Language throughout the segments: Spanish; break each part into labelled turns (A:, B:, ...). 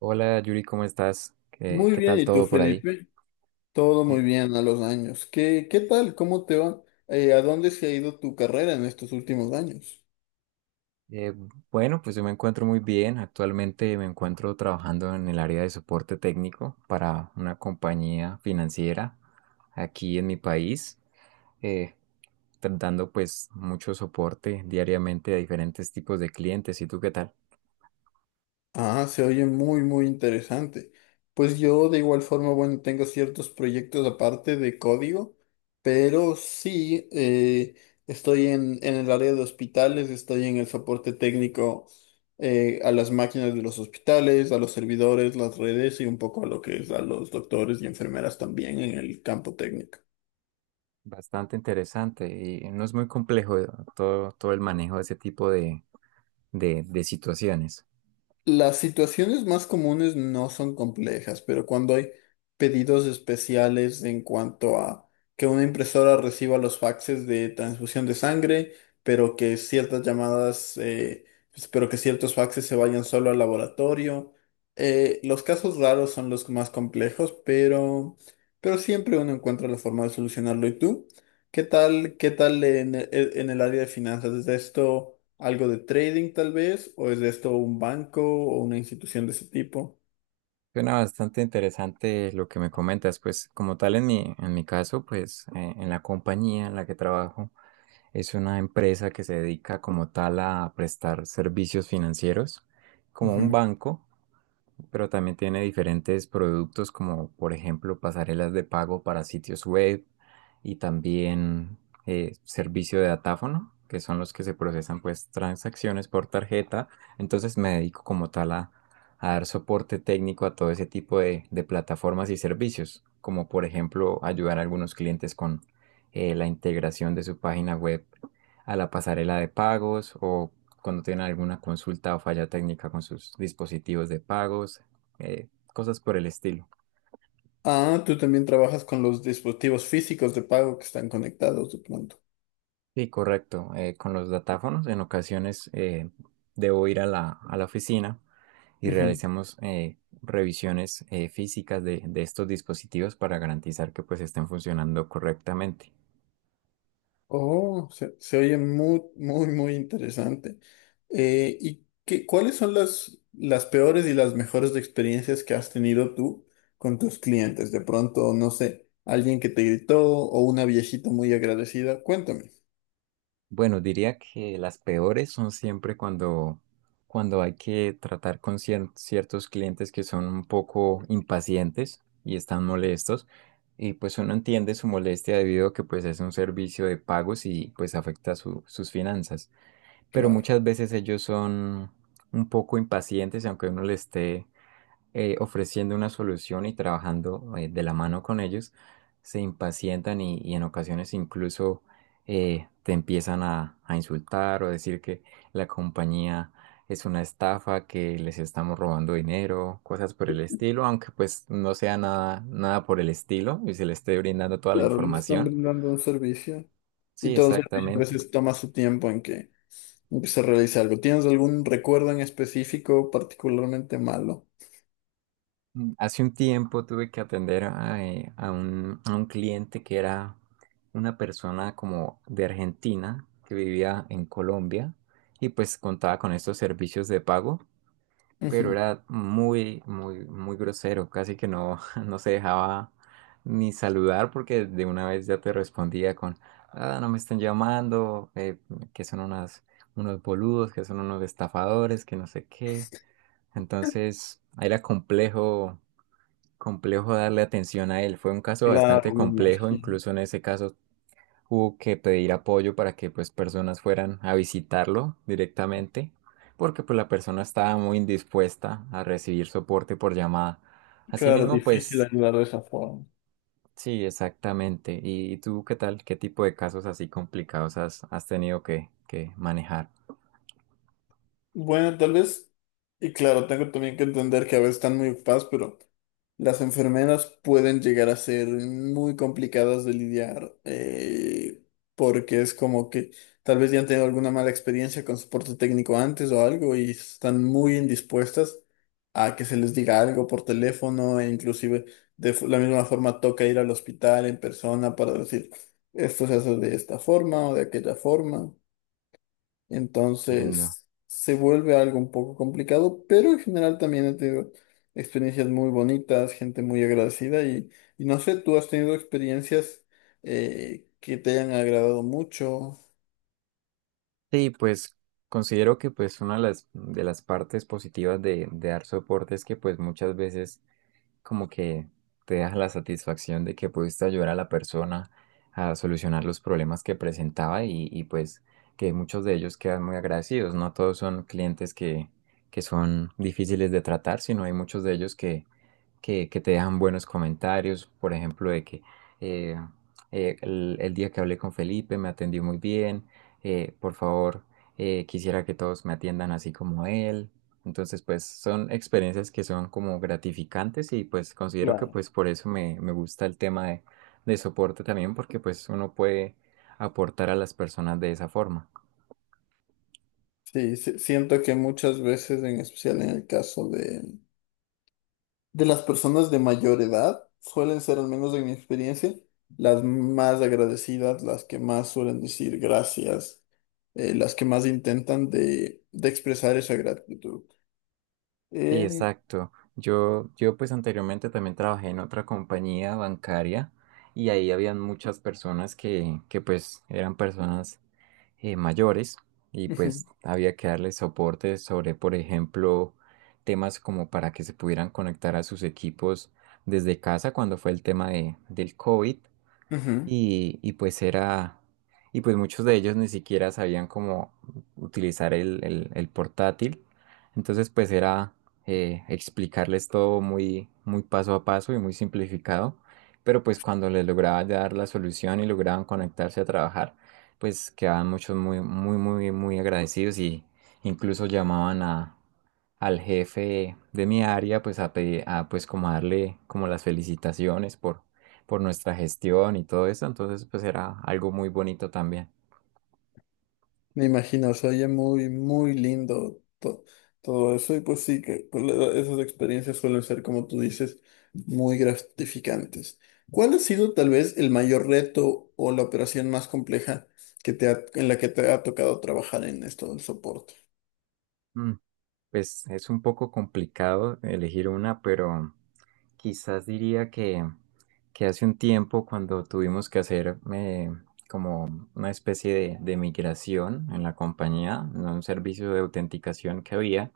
A: Hola Yuri, ¿cómo estás? ¿Qué,
B: Muy
A: qué
B: bien,
A: tal
B: ¿y tú,
A: todo por ahí?
B: Felipe? Todo muy
A: Eh,
B: bien a los años. ¿¿Qué tal? ¿Cómo te va? ¿A dónde se ha ido tu carrera en estos últimos años?
A: Eh, bueno, pues yo me encuentro muy bien. Actualmente me encuentro trabajando en el área de soporte técnico para una compañía financiera aquí en mi país, eh, dando pues mucho soporte diariamente a diferentes tipos de clientes. ¿Y tú qué tal?
B: Ah, se oye muy interesante. Pues yo de igual forma, bueno, tengo ciertos proyectos aparte de código, pero sí, estoy en el área de hospitales, estoy en el soporte técnico a las máquinas de los hospitales, a los servidores, las redes y un poco a lo que es a los doctores y enfermeras también en el campo técnico.
A: Bastante interesante y no es muy complejo todo, el manejo de ese tipo de situaciones.
B: Las situaciones más comunes no son complejas, pero cuando hay pedidos especiales en cuanto a que una impresora reciba los faxes de transfusión de sangre, pero que ciertas llamadas, pero que ciertos faxes se vayan solo al laboratorio. Los casos raros son los más complejos, pero siempre uno encuentra la forma de solucionarlo. ¿Y tú? ¿¿Qué tal en, en el área de finanzas? ¿Es de esto algo de trading tal vez? ¿O es de esto un banco o una institución de ese tipo?
A: Suena bastante interesante lo que me comentas, pues como tal en mi caso, pues en la compañía en la que trabajo es una empresa que se dedica como tal a prestar servicios financieros, como un
B: Ujú.
A: banco, pero también tiene diferentes productos como, por ejemplo, pasarelas de pago para sitios web, y también servicio de datáfono, que son los que se procesan pues transacciones por tarjeta. Entonces me dedico como tal a, dar soporte técnico a todo ese tipo de plataformas y servicios, como, por ejemplo, ayudar a algunos clientes con la integración de su página web a la pasarela de pagos, o cuando tienen alguna consulta o falla técnica con sus dispositivos de pagos, cosas por el estilo.
B: Ah, tú también trabajas con los dispositivos físicos de pago que están conectados de pronto.
A: Sí, correcto. Con los datáfonos, en ocasiones debo ir a la, oficina y realizamos revisiones físicas de estos dispositivos, para garantizar que pues estén funcionando correctamente.
B: Oh, se oye muy interesante. ¿Y qué, cuáles son las peores y las mejores experiencias que has tenido tú con tus clientes? De pronto, no sé, alguien que te gritó o una viejita muy agradecida. Cuéntame.
A: Bueno, diría que las peores son siempre cuando hay que tratar con ciertos clientes que son un poco impacientes y están molestos. Y pues uno entiende su molestia, debido a que pues es un servicio de pagos y pues afecta sus finanzas. Pero
B: Claro,
A: muchas veces ellos son un poco impacientes, y aunque uno le esté ofreciendo una solución y trabajando de la mano con ellos, se impacientan, y en ocasiones incluso te empiezan a insultar, o decir que la compañía es una estafa, que les estamos robando dinero, cosas por el estilo, aunque pues no sea nada, nada por el estilo, y se le esté brindando toda la
B: claro, le están
A: información.
B: brindando un servicio y
A: Sí,
B: todo el servicio a
A: exactamente.
B: veces toma su tiempo en en que se realice algo. ¿Tienes algún recuerdo en específico particularmente malo?
A: Hace un tiempo tuve que atender a un cliente que era una persona como de Argentina que vivía en Colombia, y pues contaba con estos servicios de pago, pero
B: Ujú.
A: era muy, muy, muy grosero, casi que no, no se dejaba ni saludar, porque de una vez ya te respondía con, ah, no me están llamando, que son unos boludos, que son unos estafadores, que no sé qué. Entonces era complejo darle atención a él. Fue un caso bastante
B: Claro, me
A: complejo,
B: imagino.
A: incluso en ese caso hubo que pedir apoyo para que pues personas fueran a visitarlo directamente, porque pues la persona estaba muy indispuesta a recibir soporte por llamada.
B: Claro,
A: Asimismo,
B: difícil
A: pues
B: ayudar de esa forma.
A: sí, exactamente. ¿Y tú qué tal? ¿Qué tipo de casos así complicados has tenido que manejar?
B: Bueno, tal vez, y claro, tengo también que entender que a veces están muy ocupadas, pero las enfermeras pueden llegar a ser muy complicadas de lidiar, porque es como que tal vez ya han tenido alguna mala experiencia con soporte técnico antes o algo y están muy indispuestas a que se les diga algo por teléfono e inclusive de la misma forma toca ir al hospital en persona para decir esto se hace de esta forma o de aquella forma.
A: Entiendo.
B: Entonces se vuelve algo un poco complicado, pero en general también he tenido experiencias muy bonitas, gente muy agradecida y no sé, ¿tú has tenido experiencias que te hayan agradado mucho?
A: Sí, pues considero que pues una de las, partes positivas de dar soporte, es que pues muchas veces como que te deja la satisfacción de que pudiste ayudar a la persona a solucionar los problemas que presentaba, y pues que muchos de ellos quedan muy agradecidos. No todos son clientes que son difíciles de tratar, sino hay muchos de ellos que te dejan buenos comentarios, por ejemplo, de que eh, el día que hablé con Felipe me atendió muy bien, por favor, quisiera que todos me atiendan así como él. Entonces, pues son experiencias que son como gratificantes, y pues considero que
B: Claro.
A: pues por eso me, gusta el tema de soporte también, porque pues uno puede aportar a las personas de esa forma.
B: Sí, sí, siento que muchas veces, en especial en el caso de las personas de mayor edad, suelen ser, al menos en mi experiencia, las más agradecidas, las que más suelen decir gracias, las que más intentan de expresar esa gratitud.
A: Sí,
B: Eh,
A: exacto. Yo pues anteriormente también trabajé en otra compañía bancaria, y ahí habían muchas personas que, pues eran personas mayores, y
B: ujú,
A: pues había que darles soporte sobre, por ejemplo, temas como para que se pudieran conectar a sus equipos desde casa cuando fue el tema del COVID.
B: ujú.
A: Y y pues muchos de ellos ni siquiera sabían cómo utilizar el portátil. Entonces pues era explicarles todo muy, muy paso a paso y muy simplificado. Pero pues cuando les lograba dar la solución y lograban conectarse a trabajar, pues quedaban muchos muy, muy, muy, muy agradecidos, y incluso llamaban al jefe de mi área pues a pues como a darle como las felicitaciones, por nuestra gestión y todo eso. Entonces pues era algo muy bonito también.
B: Me imagino, se oye muy lindo todo eso. Y pues sí, que con la esas experiencias suelen ser, como tú dices, muy gratificantes. ¿Cuál ha sido tal vez el mayor reto o la operación más compleja que te en la que te ha tocado trabajar en esto del soporte?
A: Mm, Pues es un poco complicado elegir una, pero quizás diría que, hace un tiempo cuando tuvimos que hacer como una especie de migración en la compañía, en un servicio de autenticación que había,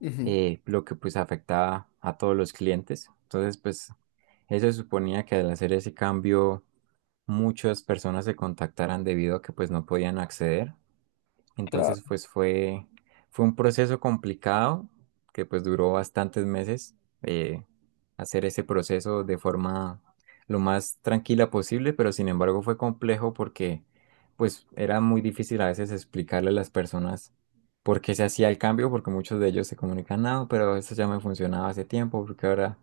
B: Ujú,
A: lo que pues afectaba a todos los clientes. Entonces pues eso suponía que al hacer ese cambio muchas personas se contactaran, debido a que pues no podían acceder. Entonces
B: claro.
A: pues fue un proceso complicado, que pues duró bastantes meses, eh, hacer ese proceso de forma lo más tranquila posible, pero sin embargo fue complejo, porque pues era muy difícil a veces explicarle a las personas por qué se hacía el cambio, porque muchos de ellos se comunican, no, pero esto ya me funcionaba hace tiempo, porque ahora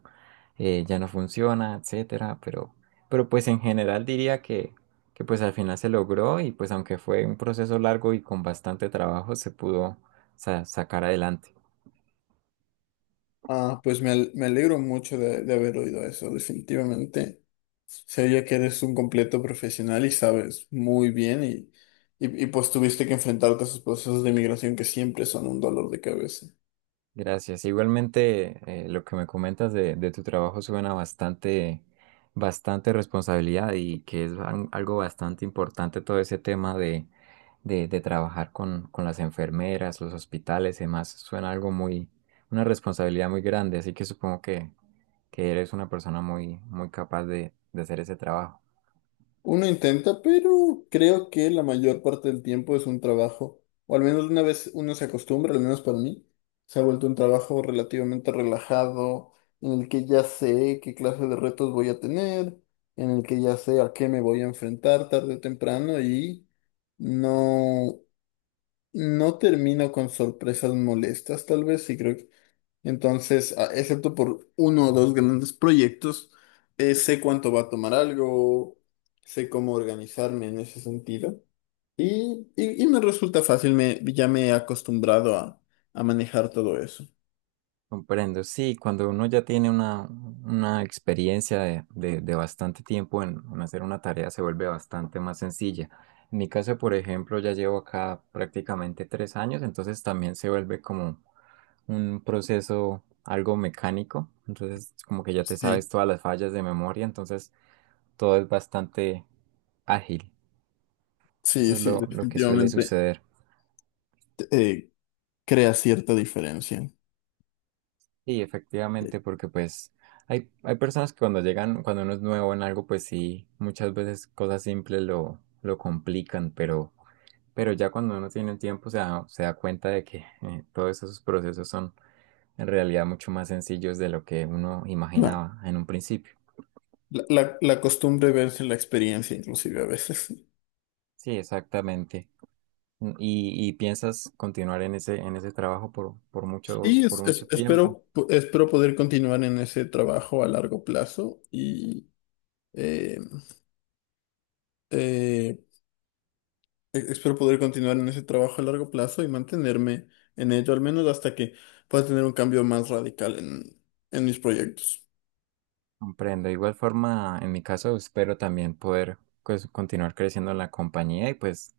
A: ya no funciona, etcétera, pero. Pero pues en general diría que pues al final se logró, y pues aunque fue un proceso largo y con bastante trabajo, se pudo sacar adelante.
B: Ah, pues me, me alegro mucho de haber oído eso, definitivamente. Se oye que eres un completo profesional y sabes muy bien y pues tuviste que enfrentarte a esos procesos de migración que siempre son un dolor de cabeza.
A: Gracias. Igualmente, lo que me comentas de, tu trabajo suena bastante responsabilidad, y que es algo bastante importante todo ese tema de trabajar con las enfermeras, los hospitales y demás. Suena algo una responsabilidad muy grande, así que supongo que, eres una persona muy, muy capaz de hacer ese trabajo.
B: Uno intenta, pero creo que la mayor parte del tiempo es un trabajo, o al menos una vez uno se acostumbra, al menos para mí, se ha vuelto un trabajo relativamente relajado, en el que ya sé qué clase de retos voy a tener, en el que ya sé a qué me voy a enfrentar tarde o temprano y no, no termino con sorpresas molestas, tal vez, y creo entonces, excepto por uno o dos grandes proyectos, sé cuánto va a tomar algo, sé cómo organizarme en ese sentido. Y me resulta fácil, me, ya me he acostumbrado a manejar todo eso.
A: Comprendo, sí, cuando uno ya tiene una, experiencia de bastante tiempo en hacer una tarea, se vuelve bastante más sencilla. En mi caso, por ejemplo, ya llevo acá prácticamente 3 años. Entonces también se vuelve como un proceso algo mecánico, entonces como que ya te
B: Sí,
A: sabes todas las fallas de memoria. Entonces todo es bastante ágil. Eso es
B: sí,
A: lo, que suele
B: definitivamente
A: suceder.
B: eh, crea cierta diferencia.
A: Sí,
B: Eh,
A: efectivamente, porque pues hay personas que cuando llegan, cuando uno es nuevo en algo, pues sí, muchas veces cosas simples lo, complican, pero ya cuando uno tiene el tiempo se da cuenta de que todos esos procesos son en realidad mucho más sencillos de lo que uno
B: claro.
A: imaginaba en un principio.
B: La, la costumbre verse la experiencia, inclusive a veces.
A: Sí, exactamente. ¿Y piensas continuar en ese trabajo por, por mucho,
B: Y
A: por mucho tiempo?
B: espero, espero poder continuar en ese trabajo a largo plazo y eh, eh, Espero poder continuar en ese trabajo a largo plazo y mantenerme en ello, al menos hasta que pueda tener un cambio más radical en mis proyectos.
A: Comprendo. De igual forma, en mi caso, espero también poder pues continuar creciendo en la compañía, y pues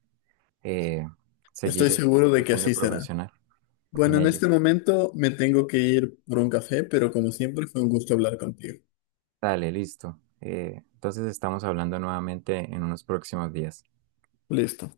A: eh,
B: Estoy
A: seguir,
B: seguro de
A: seguir
B: que
A: siendo
B: así será.
A: profesional en
B: Bueno, en
A: ello.
B: este momento me tengo que ir por un café, pero como siempre fue un gusto hablar contigo.
A: Dale, listo. Entonces estamos hablando nuevamente en unos próximos días.
B: Listo.